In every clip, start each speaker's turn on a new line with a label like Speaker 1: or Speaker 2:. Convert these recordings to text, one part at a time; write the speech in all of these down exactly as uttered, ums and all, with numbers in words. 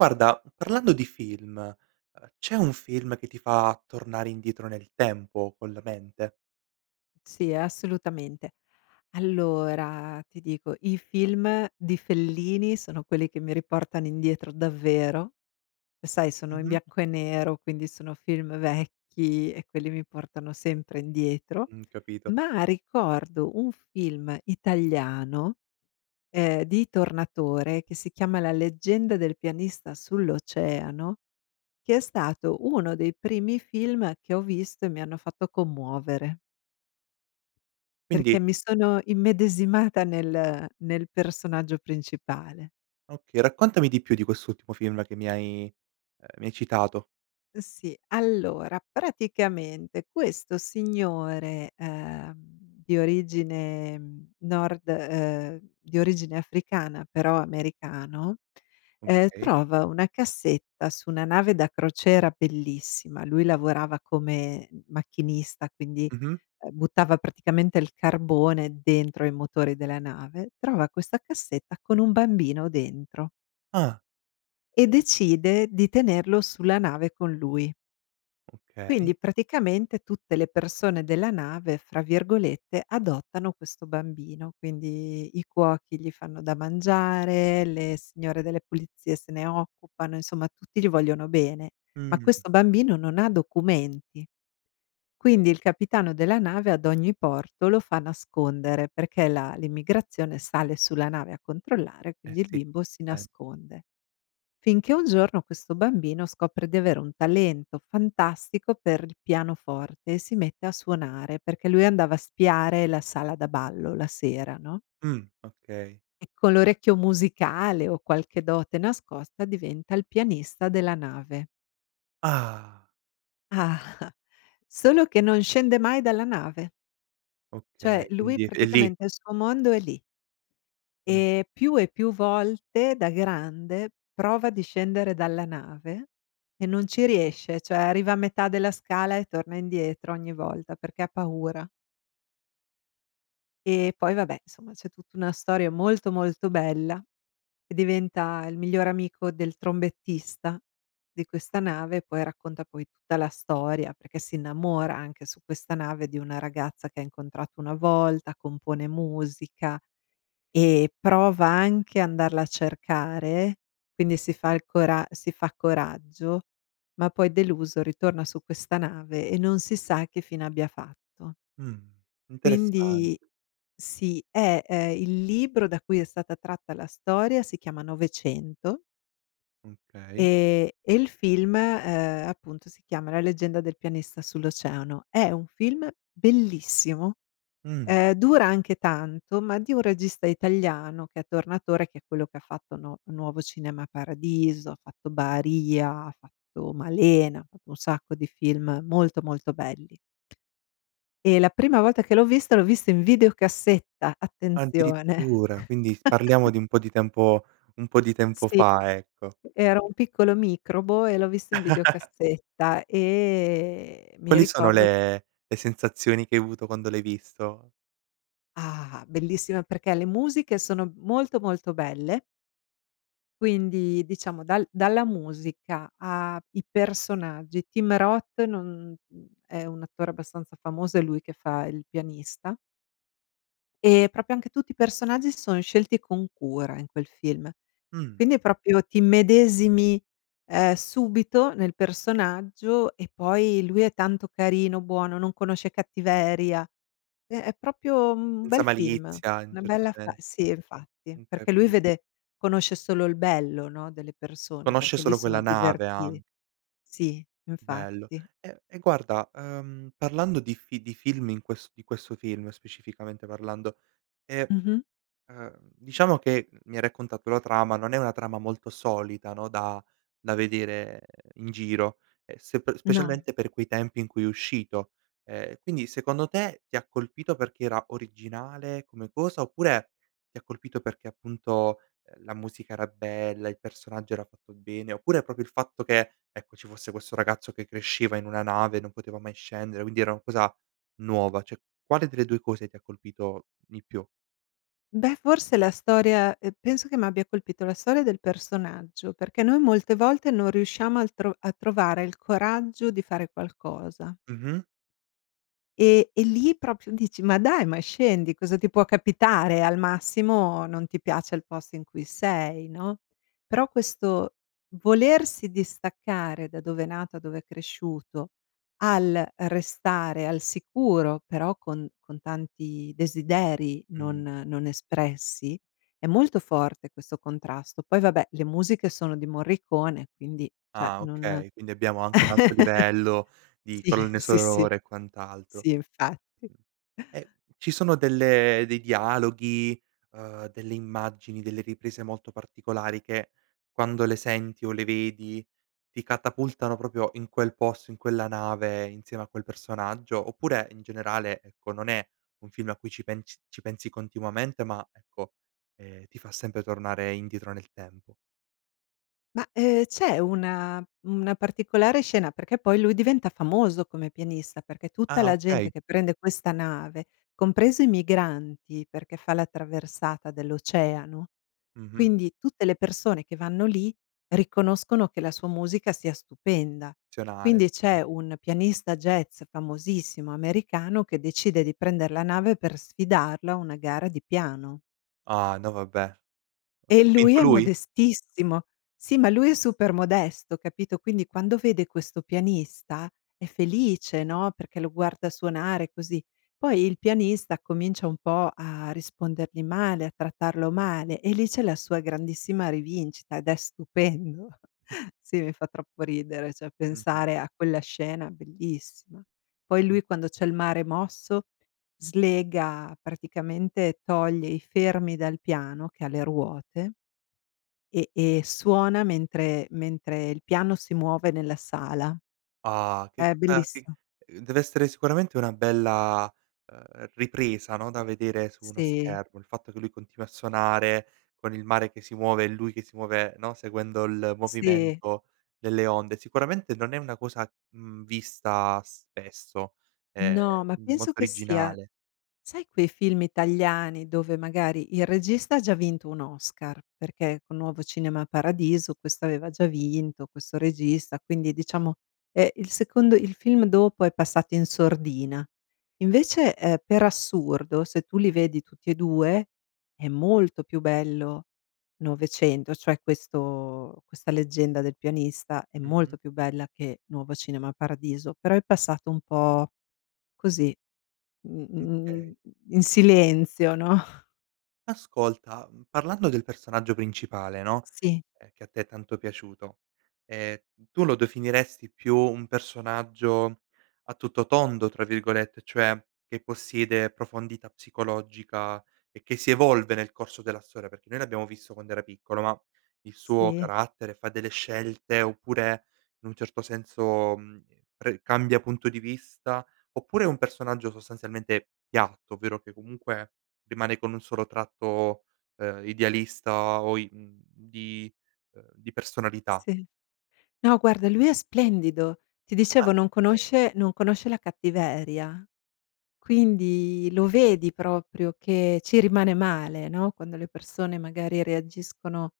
Speaker 1: Guarda, parlando di film, ehm, c'è un film che ti fa tornare indietro nel tempo con la mente?
Speaker 2: Sì, ehm, assolutamente. Allora, ti dico, i film di Fellini sono quelli che mi riportano indietro, davvero. Sai, sono in
Speaker 1: Mh-mh.
Speaker 2: bianco e nero, quindi sono film vecchi e quelli mi portano sempre indietro,
Speaker 1: Mhmm, capito.
Speaker 2: ma ricordo un film italiano, ehm, di Tornatore che si chiama "La leggenda del pianista sull'oceano", che è stato uno dei primi film che ho visto e mi hanno fatto commuovere.
Speaker 1: Quindi
Speaker 2: Perché mi sono immedesimata nel nel personaggio principale.
Speaker 1: Okay, raccontami di più di quest'ultimo film che mi hai ehm, mi hai citato.
Speaker 2: Ehm, sì, allora, praticamente questo signore, ehm, di origine nord ehm, di origine africana, però americano, ehm,
Speaker 1: Okay.
Speaker 2: trova una cassetta su una nave da crociera bellissima. Lui lavorava come macchinista, quindi,
Speaker 1: Mh-mh.
Speaker 2: uhm, buttava praticamente il carbone dentro i motori della nave. Trova questa cassetta con un bambino dentro
Speaker 1: Ah.
Speaker 2: e decide di tenerlo sulla nave con lui.
Speaker 1: Okay.
Speaker 2: Quindi, praticamente, tutte le persone della nave, fra virgolette, "adottano questo bambino". Quindi i cuochi gli fanno da mangiare, le signore delle pulizie se ne occupano, insomma, tutti gli vogliono bene. Ma
Speaker 1: Mh.
Speaker 2: questo bambino non ha documenti, quindi il capitano della nave, ad ogni porto, lo fa nascondere perché la l'immigrazione sale sulla nave a controllare,
Speaker 1: Eh
Speaker 2: quindi il
Speaker 1: sì,
Speaker 2: bimbo si
Speaker 1: eh.
Speaker 2: nasconde. Finché un giorno questo bambino scopre di avere un talento fantastico per il pianoforte e si mette a suonare perché lui andava a spiare la sala da ballo la sera, no?
Speaker 1: Mh, okay.
Speaker 2: E con l'orecchio musicale o qualche dote nascosta diventa il pianista della nave.
Speaker 1: Ah!
Speaker 2: Ah, solo che non scende mai dalla nave. Cioè,
Speaker 1: Okay,
Speaker 2: lui
Speaker 1: quindi è lì.
Speaker 2: praticamente il suo mondo è lì.
Speaker 1: Mh.
Speaker 2: Ehm, più e più volte, da grande prova di scendere dalla nave e non ci riesce, ceh arriva a metà della scala e torna indietro ogni volta perché ha paura. Ehm, poi, vabbè, insoma c'è tutta una storia molto, molto bella e diventa il migliore amico del trombettista di questa nave. Poi racconta, poi, tutta la storia perché si innamora anche, su questa nave, di una ragazza che ha incontrato una volta, compone musica e prova anche andarla a cercare, quindi si fa il cora si fa coraggio, ma poi deluso ritorna su questa nave e non si sa che fine abbia fatto.
Speaker 1: Mh, interessan
Speaker 2: Quindi sì, eh! Ehm, il libro da cui è stata tratta la storia si chiama novecento.
Speaker 1: Okay.
Speaker 2: E e il film, ehm, appunto, si chiama "La leggenda del pianista sull'oceano". È un film bellissimo!
Speaker 1: Mh.
Speaker 2: Ehm, dura anche tanto, ma di un regista italiano che è Tornatore, che è quello che fatto No "Nuovo cinema paradiso", ha fatto "Baarìa", ha fatto "Malena", ha fatto un sacco di film molto, molto belli. E la prima volta che l'ho visto, l'ho visto in videocassetta, attenzione.
Speaker 1: Addirittura! Quindi parliamo di un po' di tempo un po' di tempo,
Speaker 2: Sì,
Speaker 1: fa ecco.
Speaker 2: era un piccolo microbo e l'ho visto in videocassetta e mi
Speaker 1: Quali sono
Speaker 2: ricordo
Speaker 1: le le sensazioni che hai avuto quando l'hai visto?
Speaker 2: Ah! Bellissima perché le musiche sono molto, molto belle. Quindi, diciamo, dal dalla musica a i personaggi. Tim Roth non è un attore abbastanza famoso, è lui che fa il pianista. Ehm, proprio anche tutti i personaggi s sono scelti con cura in quel film.
Speaker 1: Mh.
Speaker 2: Quindi è proprio t'immedesimi, ehm, subito nel personaggio e poi lui è tanto carino, buono, non conosce cattiveria. Ehm, è proprio un
Speaker 1: Senza
Speaker 2: bel film,
Speaker 1: malizia in un
Speaker 2: una
Speaker 1: certo
Speaker 2: bella fa
Speaker 1: se
Speaker 2: sì, infatti.
Speaker 1: mh,
Speaker 2: Perché lui
Speaker 1: capi
Speaker 2: vede conosce solo il bello, no, delle persone
Speaker 1: Conosce
Speaker 2: perché lì
Speaker 1: solo
Speaker 2: sono
Speaker 1: quella nave a
Speaker 2: diverti sì,
Speaker 1: Bello.
Speaker 2: infatti.
Speaker 1: E e guarda, ehm, parlando di fi di film in ques di questo film, specificamente parlando, ehm,
Speaker 2: Mh-mh.
Speaker 1: uhm, diciamo che, mi hai raccontato la trama. Non è una trama molto solita, no, da da vedere in giro e se pe
Speaker 2: No.
Speaker 1: specialmente per quei tempi in cui è uscito, ehm, quindi, secondo te, ti ha colpito perché era originale come cosa oppure ti ha colpito perché, appunto, ehm, la musica era bella, il personaggio era fatto bene, oppure proprio il fatto che, ecco, ci fosse questo ragazzo che cresceva in una nave, non poteva mai scendere, quindi era una cosa nuova, ceh quale delle due cose ti ha colpito di più?
Speaker 2: Beh, forse, la storia uhm, penso che m'abbia colpito la storia del personaggio perché noi, molte volte, non riusciamo al tro a trovare il coraggio di fare qualcosa.
Speaker 1: Mh-mh.
Speaker 2: E e lì proprio dici: "Ma dai, ma scendi, cosa ti può capitare? Al massimo, non ti piace il posto in cui sei, no?" Però questo volersi distaccare da dove è nata, dove è cresciuto al restare al sicuro però con con tanti desideri
Speaker 1: Mh.
Speaker 2: non non espressi, è molto forte, questo contrasto. Poi vabbè, le musiche sono di Morricone, quindi ceh
Speaker 1: Ah
Speaker 2: non
Speaker 1: okay, quindi abbiamo anche un alto livello di
Speaker 2: Sì,
Speaker 1: colonne
Speaker 2: sì, sì,
Speaker 1: sonore e quant'altro.
Speaker 2: sì infatti.
Speaker 1: Ehm, ci sono delle dei dialoghi, uhm, delle immagini, delle riprese molto particolari che, quando le senti o le vedi, ti catapultano proprio in quel posto, in quella nave insieme a quel personaggio? Oppure, in generale, ecco, non è un film a cui ci pens ci pensi continuamente, ma, ecco, ehm, ti fa sempre tornare indietro nel tempo?
Speaker 2: Ma, ehm, c’è una una particolare scena, perché poi lui diventa famoso come pianista, perché tutta
Speaker 1: Ah
Speaker 2: la gente
Speaker 1: okay.
Speaker 2: che prende questa nave, compreso i migranti, perché fa la traversata dell’oceano,
Speaker 1: Mh-mh.
Speaker 2: quindi tutte le persone che vanno lì riconoscono che la sua musica sia stupenda.
Speaker 1: zionale,
Speaker 2: Quindi
Speaker 1: okay.
Speaker 2: c’è un pianista jazz famosissimo americano che decide di prender la nave per sfidarlo a una gara di piano.
Speaker 1: Ah no, vabbè! Ha
Speaker 2: E lui
Speaker 1: vinto
Speaker 2: è
Speaker 1: lui?
Speaker 2: modestissimo. Sì, ma lui è super modesto, capito? Quindi, quando vede questo pianista è felice, no? Perché lo guarda suonare così, poi il pianista comincia un po' a rispondergli male, a trattarlo male e lì c'è la sua grandissima rivincita ed è stupendo. Sì, mi fa troppo ridere, ceh,
Speaker 1: Mh-mh.
Speaker 2: pensare a quella scena, bellissima. Poi
Speaker 1: Con
Speaker 2: lui, quando c'è il mare mosso, slega praticamente toglie i fermi dal piano che ha le ruote e e suona mentre mentre il piano si muove nella sala.
Speaker 1: Ah! Che
Speaker 2: È
Speaker 1: co che
Speaker 2: bellissimo.
Speaker 1: uhm, dev'essere sicuramente una bella, ehm, ripresa, no, da vedere su uno
Speaker 2: Sì.
Speaker 1: schermo. Il fatto che lui continui a suonare con il mare che si muove e lui che si muove, no, seguendo il
Speaker 2: Sì.
Speaker 1: movimento delle onde. Sicuramente non è una cosa, mhmm, vista spesso, ehm,
Speaker 2: No, ma
Speaker 1: quindi
Speaker 2: penso
Speaker 1: molto
Speaker 2: che sia
Speaker 1: originale.
Speaker 2: sai, quei film italiani dove, magari, il regista ha già vinto un Oscar, perché con Nuovo Cinema Paradiso, questo aveva già vinto, questo regista, quindi, diciamo, è il secondo il film dopo è passato in sordina. Invece, ehm, per assurdo, se tu li vedi tutti e due, è molto più bello novecento, cioè questo questa leggenda del pianista. È
Speaker 1: Mh-mh.
Speaker 2: molto più bella che Nuovo Cinema Paradiso, però è passato un po’, così,
Speaker 1: Mh
Speaker 2: mhmm,
Speaker 1: ...kay
Speaker 2: in silenzio, no?
Speaker 1: Ascolta, mhmm, parlando del personaggio principale, no,
Speaker 2: Sì.
Speaker 1: ehm, che a te è tanto piaciuto, ehm, tu lo dofineresti più un personaggio “a tutto tondo”, tra virgolette, cioè che possiede profondità psicologica e che si evolve nel corso della storia, perché noi l’abbiamo visto quando era piccolo, ma il suo
Speaker 2: Sì?
Speaker 1: carattere fa delle scelte oppure, in un certo senso, mhmm, pre cambia punto di vista? Oppure è un personaggio, sostanzialmente, piatto, ovvero che, comunque, rimane con un solo tratto, ehm, idealista o i mhmm, di ehm, di personalità?
Speaker 2: Sì. No, guarda, lui è splendido. Ti dicevo,
Speaker 1: Ah,
Speaker 2: non
Speaker 1: okay.
Speaker 2: conosce non conosce la cattiveria, quindi lo vedi proprio che ci rimane male, no, quando le persone, magari, reagiscono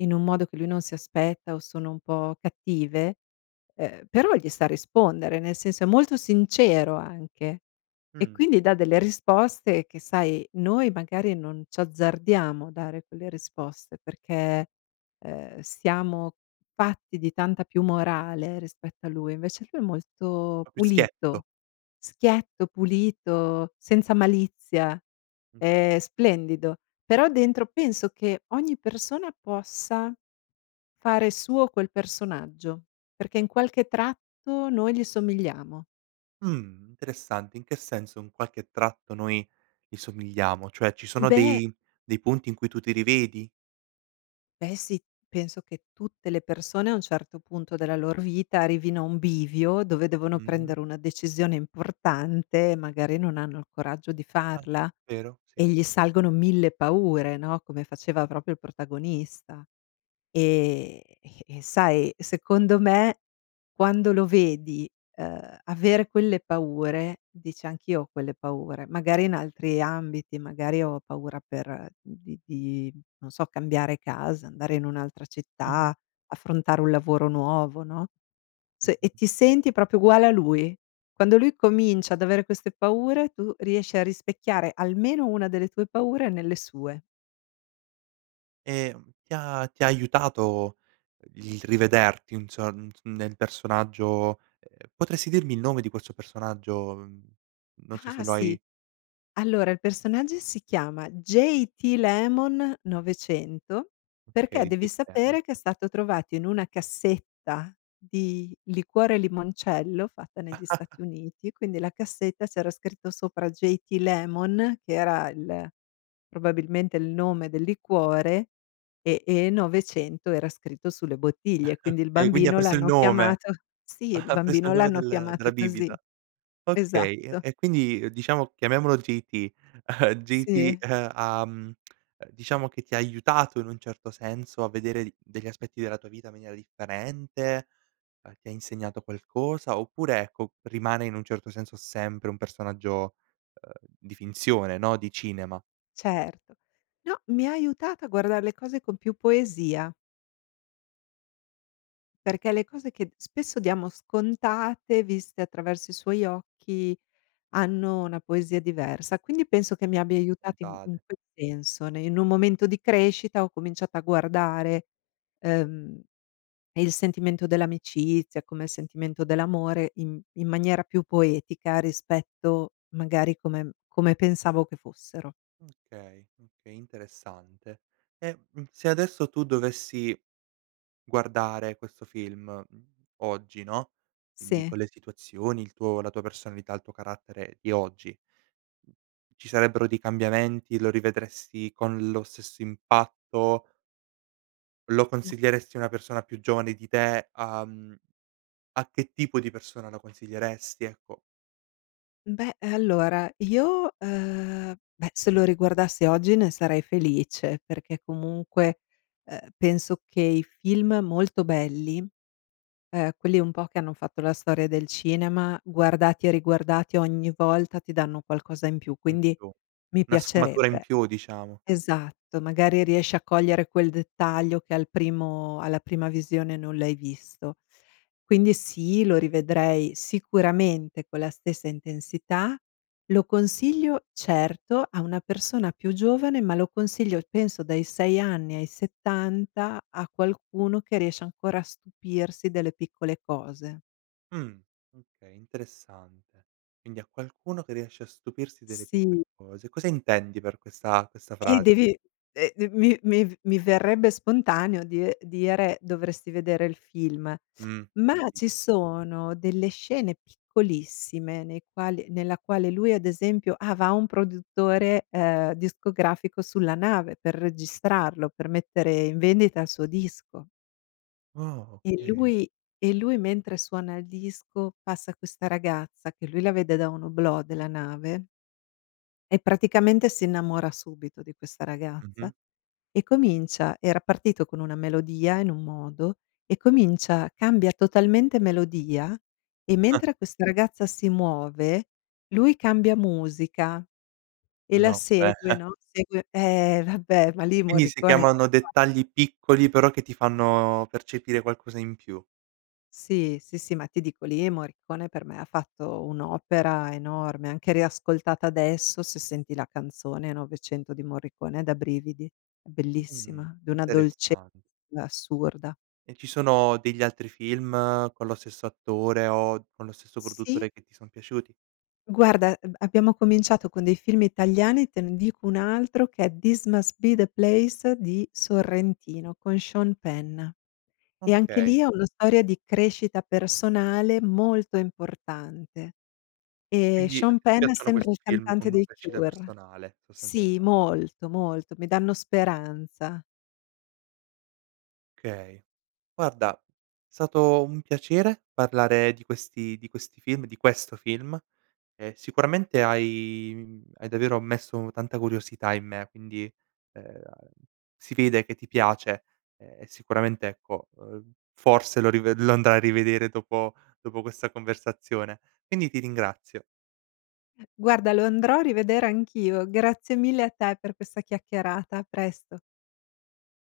Speaker 2: in un modo che lui non si aspetta o sono un po' cattive, uhm, però gli sa rispondere. Nel senso, è molto sincero, anche. E,
Speaker 1: Mh.
Speaker 2: quindi, dà delle risposte che, sai, noi, magari, non c'azzardiamo a dare quelle risposte perché, ehm, siamo fatti di tanta più morale rispetto a lui. Invece lui è molto
Speaker 1: propio schietto.
Speaker 2: pulito. Schietto, pulito, senza malizia, è
Speaker 1: [unintelligible]
Speaker 2: splendido. Però dentro penso che ogni persona possa fare suo quel personaggio perché, in qualche tratto, noi gli somigliamo.
Speaker 1: Mh, interessante. In che senso in qualche tratto noi gli somigliamo? Cioè, ci sono
Speaker 2: Beh
Speaker 1: dei dei punti in cui tu ti rivedi?
Speaker 2: Beh sì, penso che tutte le persone a un certo punto della loro vita arrivino a un bivio dove devono
Speaker 1: Mh-mh.
Speaker 2: prendere una decisione importante, magari non hanno il coraggio di
Speaker 1: Ah,
Speaker 2: farla.
Speaker 1: vero,
Speaker 2: E
Speaker 1: sì.
Speaker 2: gli salgono mille paure no, come faceva proprio il protagonista. E e sai secondo me, quando lo vedi ehm avere quelle paure dici: "Anch'io ho quelle paure", magari in altri ambiti, magari ho paura per di di non so cambiare casa, andare in un'altra città,
Speaker 1: Mh-mh.
Speaker 2: affrontare un lavoro nuovo, no, s e
Speaker 1: Mh-mh.
Speaker 2: ti senti proprio uguale a lui. Quando lui comincia ad avere queste paure tu riesci a rispecchiare almeno una delle tue paure nelle sue.
Speaker 1: Ehm ti ha ti ha aiutato il rivederti inso n nel personaggio, ehm potresti dirmi il nome di questo personaggio? Non so
Speaker 2: Ah,
Speaker 1: se lo
Speaker 2: sì!
Speaker 1: hai
Speaker 2: Allora il personaggio si chiama J.T. Lemon novecento perché
Speaker 1: Okay,
Speaker 2: devi
Speaker 1: J.T. Lemon.
Speaker 2: sapere che è stato trovato in una cassetta di liquore limoncello fatta negli Stati Uniti, quindi la cassetta c'era scritto sopra J.T. Lemon, che era il probabilmente il nome del liquore e e novecento era scritto sulle bottiglie quindi il
Speaker 1: Okay quindi ha
Speaker 2: bambino
Speaker 1: preso il
Speaker 2: l'hanno
Speaker 1: nome
Speaker 2: chiamato sì, il
Speaker 1: ha preso
Speaker 2: bambino
Speaker 1: il nome
Speaker 2: l'hanno
Speaker 1: del
Speaker 2: chiamato
Speaker 1: della
Speaker 2: così.
Speaker 1: bibita.
Speaker 2: Esatto.
Speaker 1: Okay e quindi diciamo chiamiamolo J.T., J.T.
Speaker 2: Sì?
Speaker 1: ehm, ahm, diciamo che ti ha aiutato in un certo senso a vedere d degli aspetti della tua vita in maniera differente, ti ha insegnato qualcosa oppure ecco, rimane in un certo senso sempre un personaggio, ehm, di finzione no, di cinema?
Speaker 2: Certo. No, mi ha aiutata a guardare le cose con più poesia perché le cose che spesso diamo scontate, viste attraverso i suoi occhi hanno una poesia diversa. Quindi penso che mi abbia aiutati in in
Speaker 1: puntate.
Speaker 2: quel senso ne in un momento di crescita ho cominciato a guardare, ehm, il sentimento dell'amicizia come il sentimento dell'amore in in maniera più poetica rispetto magari come come pensavo che fossero.
Speaker 1: Okay, okay interessante. E, mhmm, se adesso tu dovessi guardare questo film, mhmm, oggi no, quindi
Speaker 2: Sì.
Speaker 1: con le situazioni il tuo la tua personalità, il tuo carattere di oggi ci sarebbero dei cambiamenti, lo rivedresti con lo stesso impatto lo consiglieresti a una persona più giovane di te? Uhm a che tipo di persona la consiglieresti? Ecco.
Speaker 2: Beh allora io, ehm, beh se lo riguardassi oggi ne sarei felice, perché comunque, ehm, penso che i film molto belli, ehm, quelli un po' che hanno fatto la storia del cinema, guardati e riguardati ogni volta ti danno qualcosa in più quindi
Speaker 1: [unintelligible]
Speaker 2: mi
Speaker 1: .Una sfumatura in
Speaker 2: piacerebbe
Speaker 1: più diciamo.
Speaker 2: esatto magari riesci a cogliere quel dettaglio che al primo alla prima visione non l'hai visto, quindi sì lo rivedrei sicuramente con la stessa intensità. Lo consiglio certo a una persona più giovane ma lo consiglio penso dai sei anni ai settanta a qualcuno che riesce ancora a stupirsi delle piccole cose.
Speaker 1: Mh. Okay. Interessante. Quindi, a qualcuno che riesce a stupirsi delle
Speaker 2: Sì.
Speaker 1: piccole cose. Cosa intendi per questa questa
Speaker 2: Eh
Speaker 1: fras
Speaker 2: devi, ehm, dev mi mi v mi verrebbe spontaneo die dire: "Dovresti vedere il film".
Speaker 1: Mh.
Speaker 2: Ma, ci
Speaker 1: Capito.
Speaker 2: sono delle scene piccolissime, nei quali nella quale lui, ad esempio ah, va un produttore, ehm, discografico sulla nave. Per registrarlo, per mettere in vendita il suo disco.
Speaker 1: Oh,
Speaker 2: E
Speaker 1: oka
Speaker 2: lui e lui mentre suona il disco, passa questa ragazza, che lui la vede da un oblò della nave e praticamente si innamora subito di questa ragazza.
Speaker 1: Mh-mh.
Speaker 2: E comincia era partito con una melodia in un modo, e comincia cambia totalmente melodia. E mentre questa ragazza si muove, lui cambia musica, e la
Speaker 1: No, beh.
Speaker 2: segue, no, segue ehm, vabbè, ma lì
Speaker 1: Quindi, si
Speaker 2: Morricone
Speaker 1: chiamano
Speaker 2: [unintelligible]
Speaker 1: dettagli piccoli, però che ti fanno percepire qualcosa in più.
Speaker 2: Sì. Sì, sì. Ma ti dico, lì, Morricone per me ha fatto un'opera enorme. Anche riascoltata adesso, se senti la canzone Novecento di Morricone è da brividi. È
Speaker 1: Mh.
Speaker 2: bellissima, di una dolce
Speaker 1: Interessan
Speaker 2: assurda.
Speaker 1: E ci sono degli altri film con lo stesso attore o con lo stesso
Speaker 2: Sì.
Speaker 1: produttore, che ti son piaciuti?
Speaker 2: Guarda, eb abbiamo cominciato con dei film italiani. Te ne dico un altro che è This Must Be The Place di
Speaker 1: Mh.
Speaker 2: Sorrentino. Con Sean Penn. E anche
Speaker 1: Okay.
Speaker 2: lì, è una storia di crescita personale molto importante. Ehm,
Speaker 1: Quindi a
Speaker 2: Sean
Speaker 1: te ti
Speaker 2: Penn
Speaker 1: piacciono
Speaker 2: sembra il
Speaker 1: questi film
Speaker 2: cantante
Speaker 1: con
Speaker 2: dei
Speaker 1: crescita
Speaker 2: Cure.
Speaker 1: personale, sostanzialme
Speaker 2: Sì, molto, molto. Mi danno speranza.
Speaker 1: kay. Guarda sato un piacere parlare di questi di questi film di questo film. E sicuramente hai, mhmm, hai davvero messo tanta curiosità in me. Quindi, ehm, si vede che ti piace, ehm, sicuramente ecco, uhm, forse lo riv lo andai a rivedere dopo dopo questa conversazione. Quindi, ti ringrazio.
Speaker 2: Guarda, lo andrò a rivedere anch'io. Grazie mille a te, per questa chiaccherata. A presto.